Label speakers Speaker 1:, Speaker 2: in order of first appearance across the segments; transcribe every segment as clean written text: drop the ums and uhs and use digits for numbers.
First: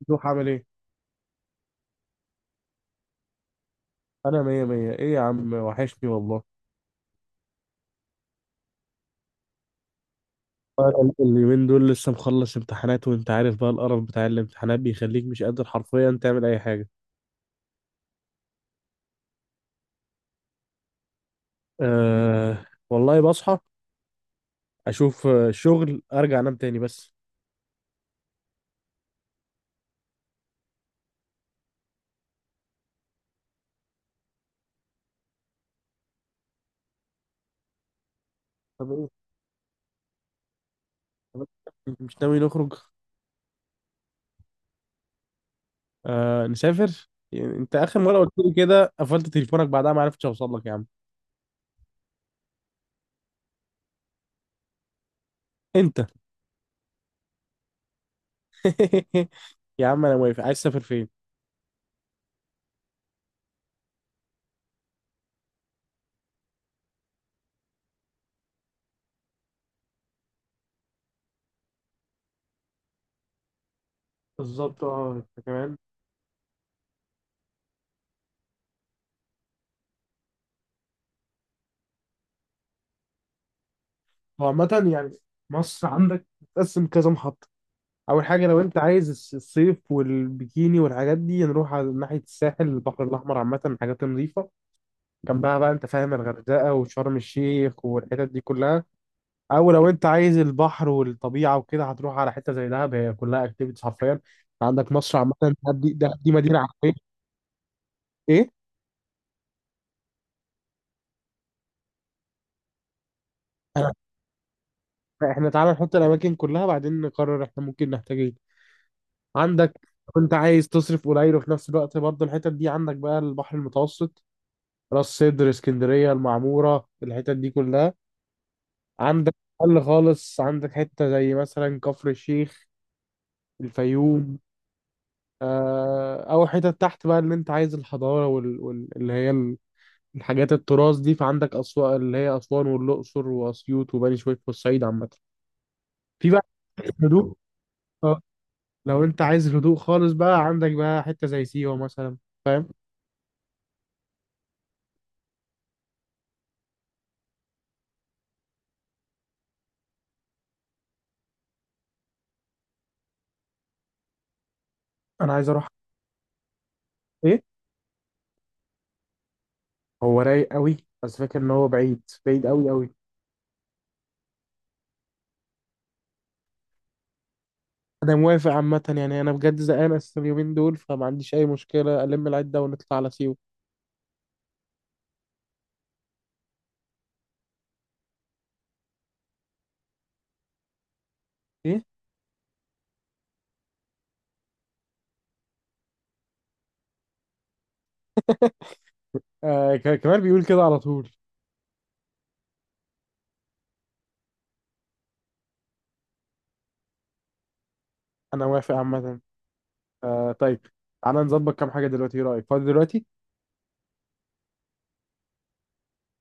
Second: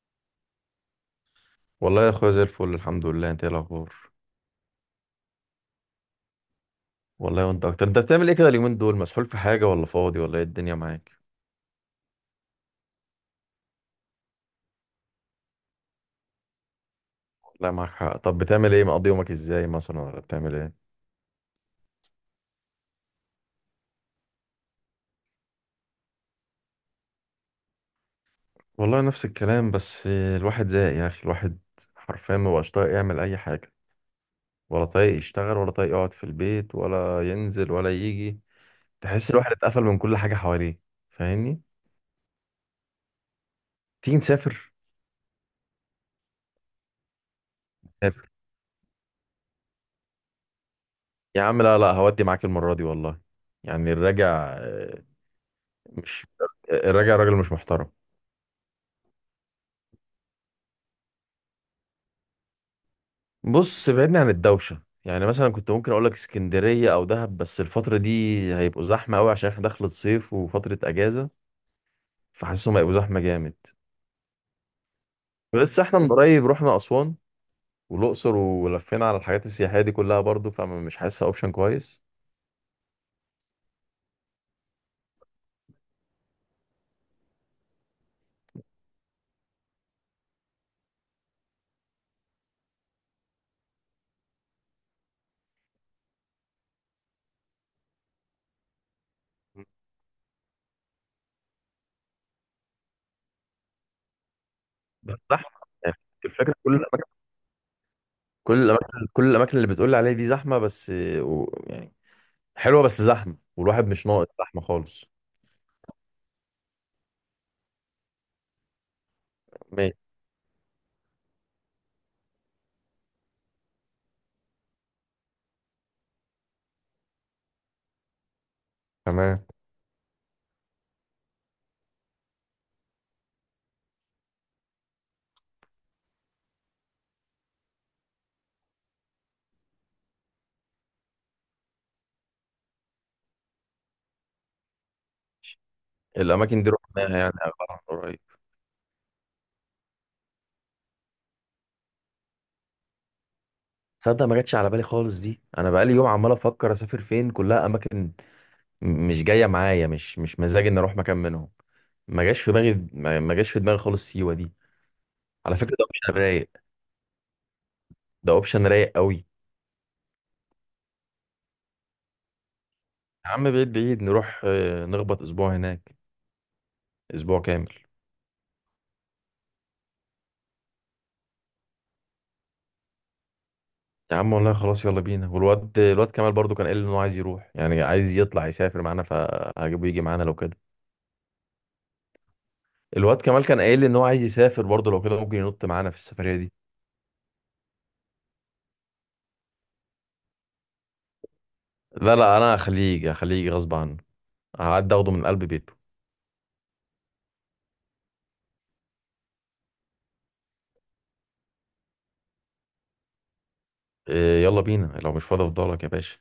Speaker 1: ممدوح عامل ايه؟
Speaker 2: والله يا اخويا زي الفل، الحمد لله. انت ايه الاخبار؟
Speaker 1: انا مية مية. ايه يا عم، وحشني والله.
Speaker 2: والله وانت اكتر. انت بتعمل ايه كده اليومين دول؟ مسحول في حاجه ولا فاضي ولا ايه الدنيا معاك؟
Speaker 1: أنا اليومين دول لسه مخلص امتحانات، وانت عارف بقى القرف بتاع الامتحانات بيخليك مش قادر حرفيا تعمل اي حاجة.
Speaker 2: والله معاك حق. طب بتعمل ايه؟ مقضي يومك ازاي مثلا ولا بتعمل ايه؟
Speaker 1: أه والله بصحى، اشوف شغل، ارجع انام تاني بس.
Speaker 2: والله نفس الكلام، بس الواحد زهق يا اخي. الواحد حرفيا ما بقاش طايق يعمل اي حاجه، ولا طايق يشتغل ولا طايق يقعد في البيت ولا ينزل ولا يجي.
Speaker 1: طب ايه
Speaker 2: تحس الواحد اتقفل من كل حاجه حواليه،
Speaker 1: طب
Speaker 2: فاهمني؟
Speaker 1: إيه؟ مش ناوي نخرج؟
Speaker 2: تيجي نسافر.
Speaker 1: أه نسافر، يعني انت اخر مرة
Speaker 2: نسافر
Speaker 1: قلت لي كده قفلت تليفونك، بعدها ما عرفتش اوصل لك يا عم.
Speaker 2: يا عم. لا لا، هودي معاك المره دي والله. يعني آه،
Speaker 1: انت
Speaker 2: مش الراجع راجل مش محترم.
Speaker 1: يا عم انا موافق، عايز تسافر فين؟
Speaker 2: بص بعدني عن الدوشة، يعني مثلا كنت ممكن اقول لك اسكندرية او دهب، بس الفترة دي هيبقوا زحمة قوي عشان احنا دخلت صيف وفترة اجازة، فحاسسهم هيبقوا زحمة جامد.
Speaker 1: بالظبط. اه انت كمان.
Speaker 2: ولسه احنا من قريب رحنا اسوان والاقصر ولفينا على الحاجات السياحية دي كلها برضو، فمش حاسسها اوبشن كويس.
Speaker 1: هو عامة يعني، مصر عندك، تقسم كذا محطة. اول حاجه لو انت عايز الصيف والبيكيني والحاجات دي، نروح على ناحيه الساحل، البحر الاحمر عامه، حاجات نظيفه جنبها بقى، انت فاهم، الغردقه وشرم الشيخ والحتت دي كلها. او لو انت عايز البحر والطبيعه وكده، هتروح على حته زي دهب، هي كلها اكتيفيتيز حرفيا. عندك مصر
Speaker 2: بس
Speaker 1: عامه،
Speaker 2: زحمة يعني.
Speaker 1: دهب دي
Speaker 2: الفكرة
Speaker 1: مدينه عربيه. ايه
Speaker 2: كل الاماكن اللي بتقول لي عليها دي زحمة بس، و، يعني، حلوة بس زحمة، والواحد مش ناقص زحمة خالص.
Speaker 1: احنا تعالى نحط الاماكن كلها، بعدين نقرر احنا ممكن نحتاج ايه. عندك
Speaker 2: ماشي.
Speaker 1: لو انت عايز تصرف قليل وفي نفس الوقت برضه الحتت دي، عندك بقى البحر المتوسط، راس سدر، اسكندريه، المعموره، الحتت دي كلها. عندك
Speaker 2: تمام.
Speaker 1: قل خالص، عندك حته زي مثلا كفر الشيخ، الفيوم. او حتت تحت بقى، اللي انت عايز الحضاره وال... وال... اللي هي ال- الحاجات التراث دي، فعندك اسوان، اللي هي اسوان والاقصر واسيوط وبني سويف والصعيد عامه. في بقى
Speaker 2: الاماكن دي رحناها يعني
Speaker 1: هدوء.
Speaker 2: أغلبها من قريب.
Speaker 1: آه، لو انت عايز هدوء خالص بقى، عندك بقى حته زي سيوه مثلا، فاهم؟
Speaker 2: تصدق ما جاتش على بالي خالص دي، انا بقالي يوم عمال افكر اسافر فين، كلها اماكن مش جايه معايا، مش مزاجي اني اروح مكان منهم. ما جاش في دماغي، ما جاش في دماغي خالص سيوه دي.
Speaker 1: انا عايز
Speaker 2: على
Speaker 1: اروح.
Speaker 2: فكره ده اوبشن رايق،
Speaker 1: ايه،
Speaker 2: ده اوبشن رايق قوي.
Speaker 1: هو رايق قوي. بس فاكر ان هو بعيد بعيد قوي قوي.
Speaker 2: يا عم بعيد بعيد، نروح نخبط اسبوع هناك، اسبوع كامل.
Speaker 1: انا موافق عامه يعني، انا بجد زهقان اساسا اليومين دول، فما عنديش اي مشكله، الم العده ونطلع على سيوه.
Speaker 2: يا عم والله خلاص يلا بينا. والواد كمال برضو كان قايل لي ان هو عايز يروح، يعني عايز يطلع يسافر معانا، فهجيبه يجي معانا لو كده.
Speaker 1: ايه
Speaker 2: الواد كمال كان قايل لي ان هو عايز يسافر برضو، لو كده ممكن ينط معانا في السفريه دي.
Speaker 1: آه، كمال بيقول كده على طول.
Speaker 2: لا لا، انا هخليه يجي هخليه يجي غصب عنه. هعدي اخده من قلب بيته.
Speaker 1: انا موافق عامه. طيب، تعالى نظبط كام حاجه دلوقتي. ايه رايك فاضي دلوقتي؟
Speaker 2: إيه يلا بينا، لو مش فاضي افضلك يا باشا.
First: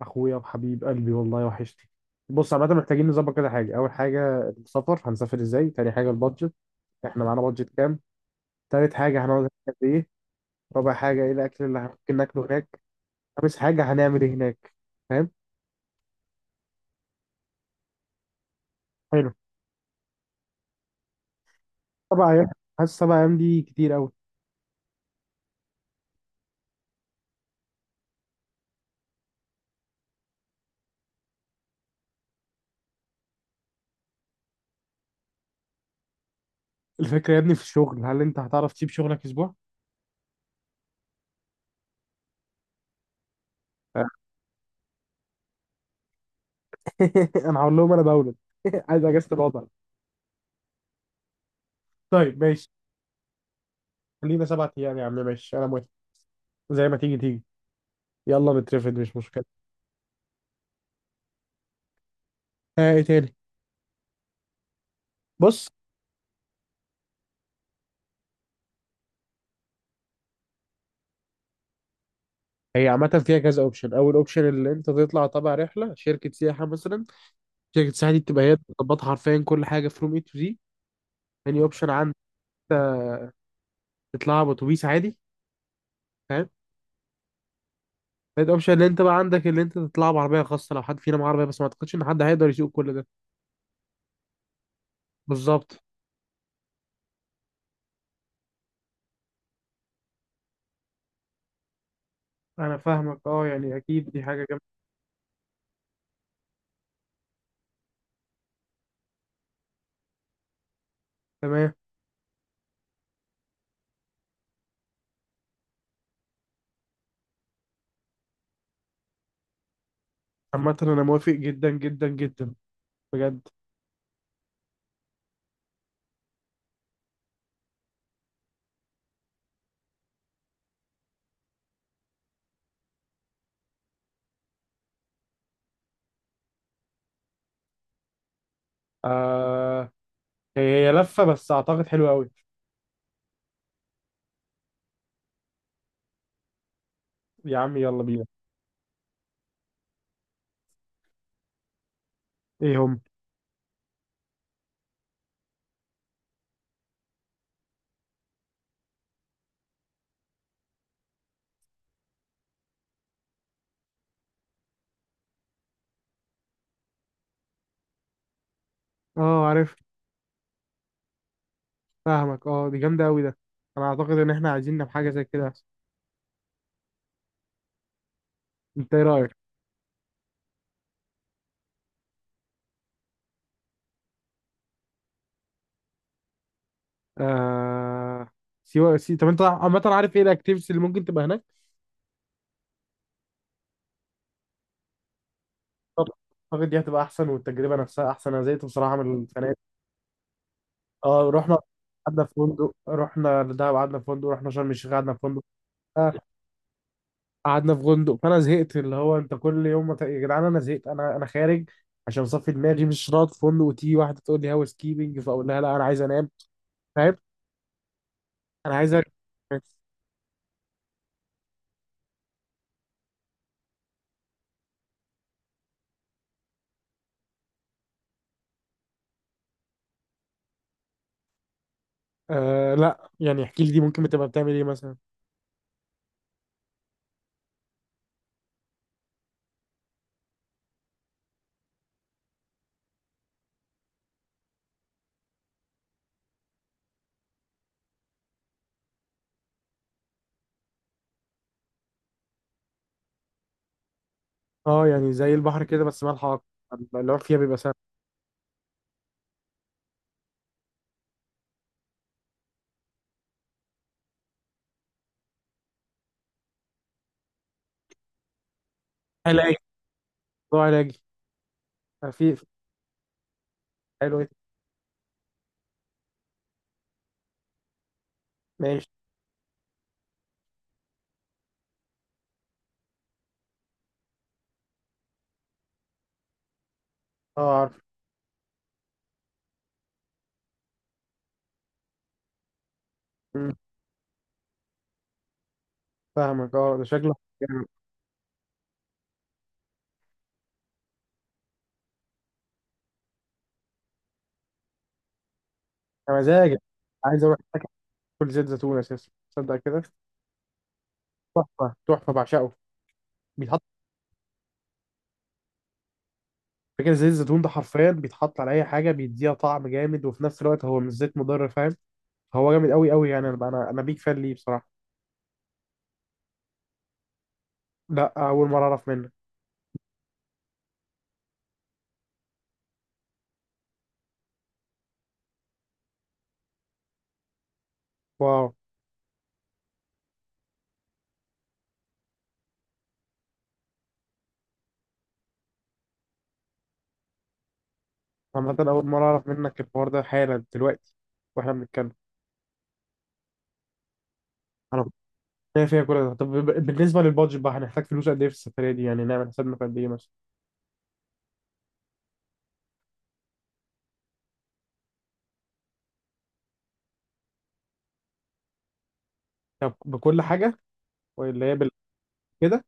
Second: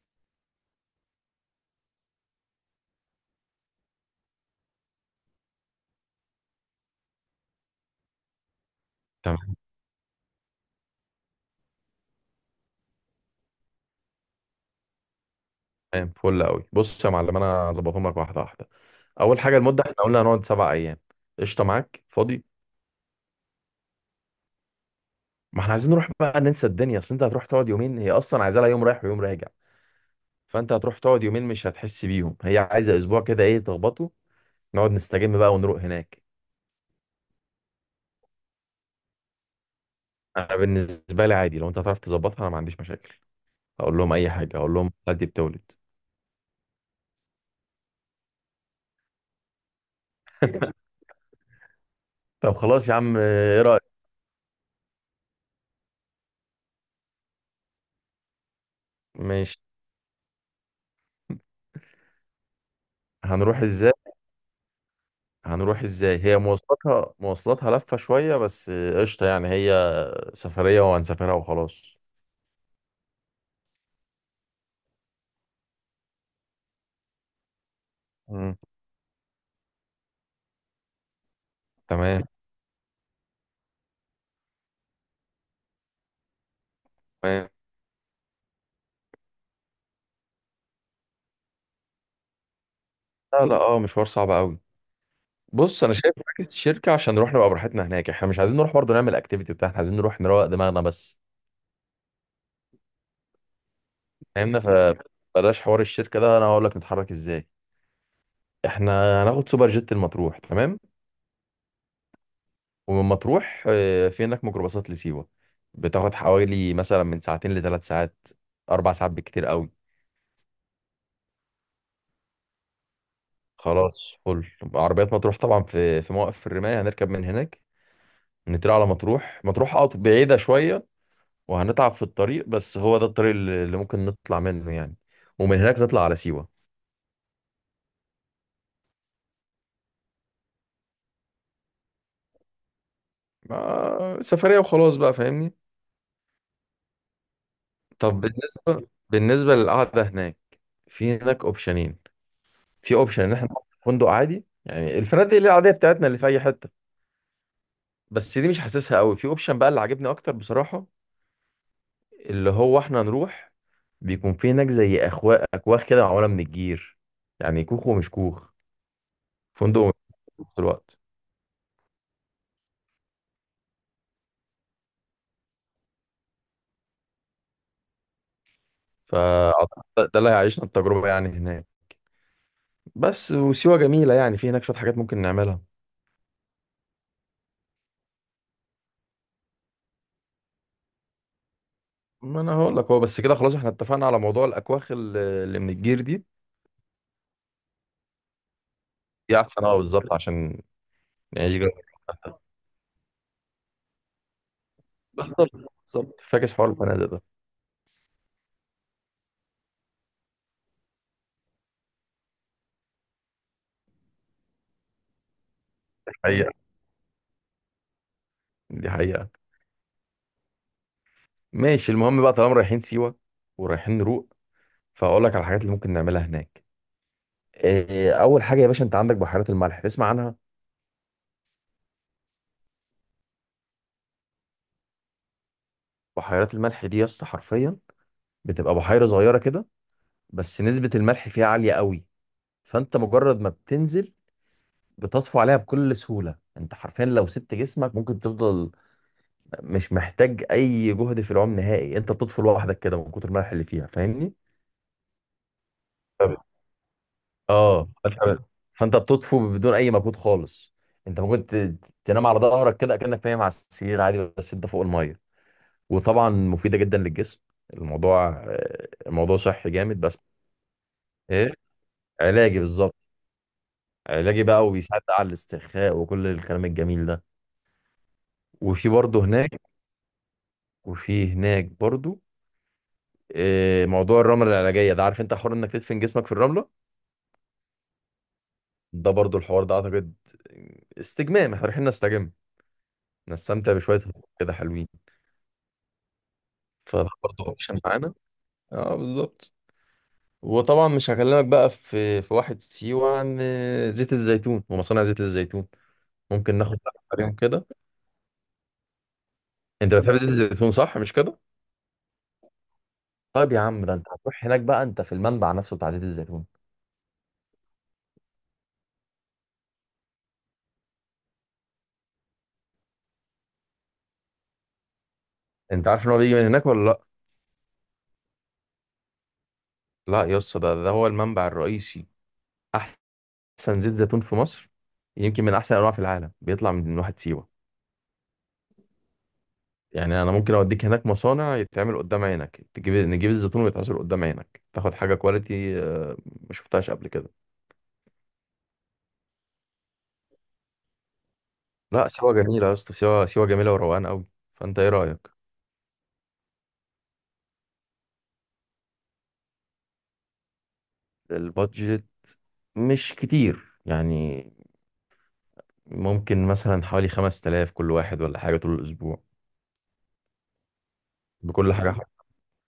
Speaker 1: اخويا وحبيب قلبي والله وحشتي. بص عامه، محتاجين نظبط كده حاجه. اول حاجه السفر، هنسافر ازاي؟ تاني حاجه البادجت، احنا معانا بادجت كام؟ تالت حاجه، هنقعد هناك
Speaker 2: تمام.
Speaker 1: قد ايه؟ رابع حاجه، ايه الاكل اللي ممكن ناكله هناك؟ خامس حاجه، هنعمل ايه هناك؟ فاهم؟
Speaker 2: تمام فل قوي. بص يا معلم انا هظبطهم لك واحده واحده.
Speaker 1: حلو.
Speaker 2: اول حاجه المده، احنا قلنا هنقعد سبع ايام. قشطه؟ معاك
Speaker 1: سبع
Speaker 2: فاضي.
Speaker 1: ايام حاسس 7 ايام دي كتير قوي.
Speaker 2: ما احنا عايزين نروح بقى ننسى الدنيا، اصل انت هتروح تقعد يومين، هي اصلا عايزه لها يوم رايح ويوم راجع، فانت هتروح تقعد يومين مش هتحس بيهم. هي عايزه اسبوع كده ايه تخبطه، نقعد نستجم بقى ونروق هناك.
Speaker 1: الفكرة يا ابني في الشغل، هل انت هتعرف تسيب شغلك اسبوع؟
Speaker 2: انا بالنسبه لي عادي، لو انت هتعرف تظبطها انا ما عنديش مشاكل. اقول
Speaker 1: آه.
Speaker 2: لهم اي حاجه، اقول لهم دي بتولد.
Speaker 1: انا هقول لهم انا بولد عايز اجازة الوضع. طيب
Speaker 2: طب
Speaker 1: ماشي.
Speaker 2: خلاص يا عم، ايه رايك؟
Speaker 1: خلينا 7 ايام يا عم، ماشي، انا موافق. زي ما تيجي تيجي، يلا نترفد مش مشكلة.
Speaker 2: ماشي.
Speaker 1: ها، ايه تاني؟
Speaker 2: هنروح ازاي
Speaker 1: بص،
Speaker 2: هنروح ازاي؟ هي مواصلاتها لفة شوية، بس قشطة يعني. هي سفرية وهنسافرها وخلاص.
Speaker 1: هي عامة فيها كذا اوبشن. اول اوبشن اللي انت تطلع تبع رحلة شركة سياحة مثلا، شركة سياحة دي بتبقى هي
Speaker 2: مم.
Speaker 1: بتظبطها حرفيا كل حاجة، فروم اي تو زي. تاني اوبشن عندك
Speaker 2: تمام.
Speaker 1: انت تطلعها باتوبيس عادي، فاهم؟
Speaker 2: تمام.
Speaker 1: تالت اوبشن اللي انت بقى عندك، اللي انت تطلعها بعربية خاصة، لو حد فينا معاه عربية، بس ما اعتقدش ان حد هيقدر يسوق كل ده.
Speaker 2: لا لا، اه مشوار صعب قوي.
Speaker 1: بالظبط.
Speaker 2: بص انا شايف مركز الشركة عشان نروح نبقى براحتنا هناك، احنا مش عايزين نروح برضه نعمل اكتيفيتي بتاعنا، احنا عايزين نروح نروق دماغنا بس،
Speaker 1: انا فاهمك اه، يعني اكيد دي حاجه
Speaker 2: فاهمنا؟
Speaker 1: جامده.
Speaker 2: فبلاش حوار الشركة ده، انا هقول لك نتحرك ازاي. احنا هناخد سوبر جيت المطروح. تمام.
Speaker 1: تمام.
Speaker 2: ومن مطروح في هناك ميكروباصات لسيوة، بتاخد حوالي مثلا من ساعتين لثلاث ساعات، اربع ساعات بالكتير قوي.
Speaker 1: عامه انا موافق جدا جدا جدا، بجد.
Speaker 2: خلاص فل. عربيات مطروح طبعا في موقف الرماية، هنركب من هناك نطلع على مطروح. مطروح اه بعيدة شوية، وهنتعب في الطريق، بس هو ده الطريق اللي ممكن نطلع منه يعني. ومن هناك نطلع على سيوة.
Speaker 1: آه، هي لفه بس اعتقد حلوه قوي.
Speaker 2: سفرية وخلاص بقى، فاهمني.
Speaker 1: يا عم يلا
Speaker 2: طب
Speaker 1: بينا.
Speaker 2: بالنسبة للقعدة هناك، في هناك اوبشنين.
Speaker 1: ايه
Speaker 2: في
Speaker 1: هم؟
Speaker 2: اوبشن ان احنا نقعد في فندق عادي، يعني الفنادق اللي العادية بتاعتنا اللي في اي حتة، بس دي مش حاسسها قوي. في اوبشن بقى اللي عاجبني اكتر بصراحة، اللي هو احنا نروح بيكون في هناك زي أخوا أكواخ كده معمولة من الجير، يعني كوخ ومش كوخ،
Speaker 1: اه عارف.
Speaker 2: فندق ومش فندق في الوقت.
Speaker 1: فاهمك اه، دي جامده قوي ده. انا اعتقد ان احنا عايزين نعمل حاجه زي كده، انت ايه رايك؟
Speaker 2: فأعتقد ده اللي هيعيشنا التجربة يعني هناك. بس وسيوة جميلة يعني، في هناك شوية حاجات ممكن نعملها.
Speaker 1: آه، سيوة، طب انت عامه عارف ايه الاكتيفيتيز اللي ممكن تبقى هناك؟
Speaker 2: ما أنا هقول لك هو. بس كده خلاص احنا اتفقنا على موضوع الأكواخ اللي من الجير
Speaker 1: طب
Speaker 2: دي،
Speaker 1: اعتقد دي هتبقى احسن، والتجربه نفسها احسن. انا زهقت بصراحه من
Speaker 2: دي
Speaker 1: السنه دي.
Speaker 2: أحسن أه بالظبط عشان
Speaker 1: اه
Speaker 2: نعيش
Speaker 1: رحنا
Speaker 2: جو.
Speaker 1: قعدنا في فندق، رحنا دهب قعدنا في فندق، رحنا شرم الشيخ قعدنا في فندق.
Speaker 2: بالظبط.
Speaker 1: آه،
Speaker 2: بالظبط فاكس حوار الفنادق ده.
Speaker 1: قعدنا في فندق، فانا زهقت. اللي هو انت كل يوم يا جدعان انا زهقت، انا خارج عشان اصفي دماغي. مش راضي في فندق، وتيجي واحده تقول لي هاوس كيبنج، فاقول لها لا انا عايز
Speaker 2: دي
Speaker 1: انام،
Speaker 2: حقيقة.
Speaker 1: فاهم؟ انا
Speaker 2: دي
Speaker 1: عايز أرجع.
Speaker 2: حقيقة. ماشي المهم بقى، طالما رايحين سيوة ورايحين نروق، فأقول لك على الحاجات اللي ممكن نعملها هناك. إيه، اول حاجه يا باشا، انت عندك بحيرات الملح، تسمع عنها؟
Speaker 1: آه، لا، يعني احكي لي دي ممكن بتبقى بتعمل ايه مثلا؟
Speaker 2: بحيرات الملح دي يا اسطى حرفيا بتبقى بحيره صغيره كده، بس نسبه الملح فيها عاليه قوي، فانت مجرد ما بتنزل بتطفو عليها بكل سهوله. انت حرفيا لو سبت جسمك ممكن تفضل مش محتاج اي جهد في العوم نهائي، انت بتطفو لوحدك كده من كتر الملح اللي فيها، فاهمني؟
Speaker 1: اه يعني زي البحر كده بس مالها
Speaker 2: طب-
Speaker 1: اكتر؟ اللي هو فيها بيبقى سهل.
Speaker 2: اه طب- فانت بتطفو بدون اي مجهود خالص، انت ممكن تنام على ظهرك كده كأنك نايم على السرير عادي، بس انت فوق الميه. وطبعا مفيدة جدا للجسم. الموضوع
Speaker 1: علاجي،
Speaker 2: صحي جامد بس.
Speaker 1: موضوع علاجي.
Speaker 2: ايه،
Speaker 1: آه، في في-
Speaker 2: علاجي بالظبط.
Speaker 1: حلو. إيه؟
Speaker 2: علاجي بقى، وبيساعد بقى على الاسترخاء وكل الكلام الجميل ده.
Speaker 1: ماشي.
Speaker 2: وفي برضه هناك وفي هناك برضه موضوع الرملة العلاجية ده، عارف انت حوار انك تدفن جسمك في الرملة.
Speaker 1: اه عارف.
Speaker 2: ده برضه الحوار ده اعتقد استجمام، احنا رايحين نستجم،
Speaker 1: مم،
Speaker 2: نستمتع بشوية هدوء كده حلوين.
Speaker 1: فاهمك اه، ده
Speaker 2: فده
Speaker 1: شكله
Speaker 2: برضه
Speaker 1: يعني.
Speaker 2: اوبشن معانا. اه بالظبط. وطبعا مش هكلمك بقى في واحد سيوة عن زيت الزيتون ومصانع زيت الزيتون.
Speaker 1: يا
Speaker 2: ممكن
Speaker 1: مزاجك.
Speaker 2: ناخد
Speaker 1: عايز
Speaker 2: عليهم
Speaker 1: اروح
Speaker 2: كده.
Speaker 1: اكل زيت زيتون اساسا تصدق كده.
Speaker 2: انت بتحب زيت الزيتون صح مش كده؟
Speaker 1: تحفه تحفه، بعشقه.
Speaker 2: طيب يا
Speaker 1: بيتحط
Speaker 2: عم ده انت هتروح هناك بقى انت في المنبع نفسه بتاع زيت الزيتون.
Speaker 1: فاكر زيت الزيتون ده حرفيا بيتحط على اي حاجه، بيديها طعم جامد، وفي نفس الوقت هو مش زيت مضر، فاهم؟ هو جامد قوي قوي يعني، انا أنا بيك فان ليه بصراحه.
Speaker 2: انت عارف ان هو بيجي من هناك ولا لا؟
Speaker 1: لا، اول مره اعرف منك.
Speaker 2: لا يا اسطى ده هو المنبع الرئيسي، احسن زيت زيتون في مصر، يمكن من احسن انواع في العالم بيطلع من واحد سيوه.
Speaker 1: واو.
Speaker 2: يعني انا ممكن اوديك هناك مصانع يتعمل قدام عينك، نجيب الزيتون ويتعصر قدام عينك، تاخد حاجه كواليتي ما شفتهاش قبل كده.
Speaker 1: عامه اول مره اعرف منك الحوار ده حالا دلوقتي واحنا بنتكلم.
Speaker 2: لا سيوه جميله يا اسطى، سيوه سيوه جميله وروقان قوي. فانت
Speaker 1: انا
Speaker 2: ايه
Speaker 1: كنت
Speaker 2: رايك؟
Speaker 1: شايف فيها كل ده. طب بالنسبه للبادجت بقى، هنحتاج فلوس قد ايه في السفريه دي؟ يعني نعمل حسابنا في قد ايه مثلا؟
Speaker 2: البادجت مش كتير يعني، ممكن مثلا حوالي 5000 كل واحد ولا حاجة طول الأسبوع.
Speaker 1: طب بكل حاجه ولا هي
Speaker 2: بكل حاجة. مم.
Speaker 1: كده؟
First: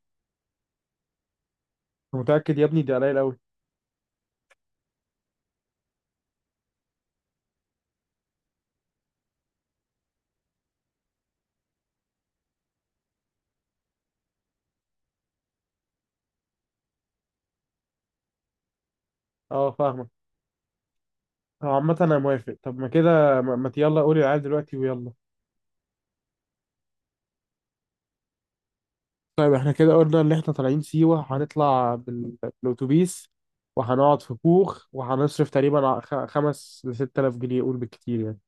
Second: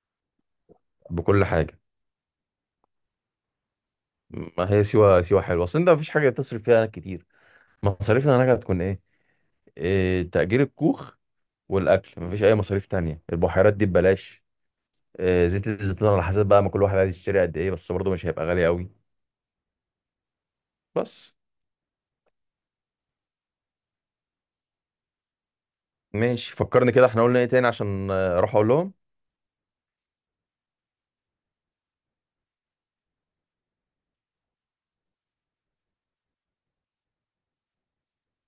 Speaker 2: بكل حاجة.
Speaker 1: متاكد يا ابني ده قليل قوي؟
Speaker 2: ما هي سيوة، سيوة حلوة، أصل أنت مفيش حاجة تصرف فيها كتير. مصاريفنا هناك هتكون إيه؟ إيه، تأجير الكوخ والأكل، مفيش أي مصاريف تانية، البحيرات دي ببلاش. إيه، زيت الزيتون على حسب بقى ما كل واحد عايز يشتري قد إيه، بس برضه مش هيبقى غالي قوي
Speaker 1: اه فاهمك.
Speaker 2: بس.
Speaker 1: طب عامه انا موافق. طب ما كده، ما يلا قولي العيال دلوقتي ويلا.
Speaker 2: ماشي، فكرني كده إحنا قلنا إيه تاني عشان أروح أقول لهم.
Speaker 1: طيب احنا كده قلنا ان احنا طالعين سيوة، هنطلع بالاتوبيس، وهنقعد في كوخ، وهنصرف تقريبا 5 لـ 6 آلاف جنيه قول بالكتير يعني.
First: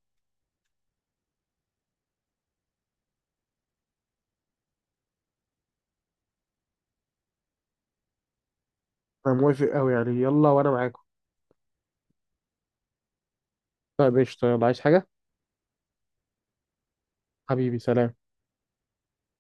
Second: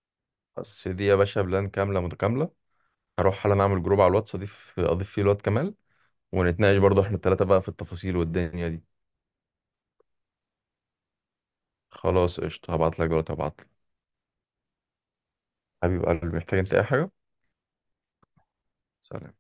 Speaker 2: بس دي يا باشا بلان كاملة متكاملة. هروح حالا أعمل جروب على الواتس، أضيف فيه الواد كمال، ونتناقش برضه إحنا التلاتة بقى في التفاصيل والدنيا دي.
Speaker 1: انا موافق قوي يعني، يلا وانا معاكم.
Speaker 2: خلاص قشطة، هبعتلك دلوقتي هبعتلك.
Speaker 1: طيب قشطة، يلا. عايز حاجة؟
Speaker 2: حبيب قلبي محتاج انت اي حاجة؟
Speaker 1: حبيبي، سلام.
Speaker 2: سلام.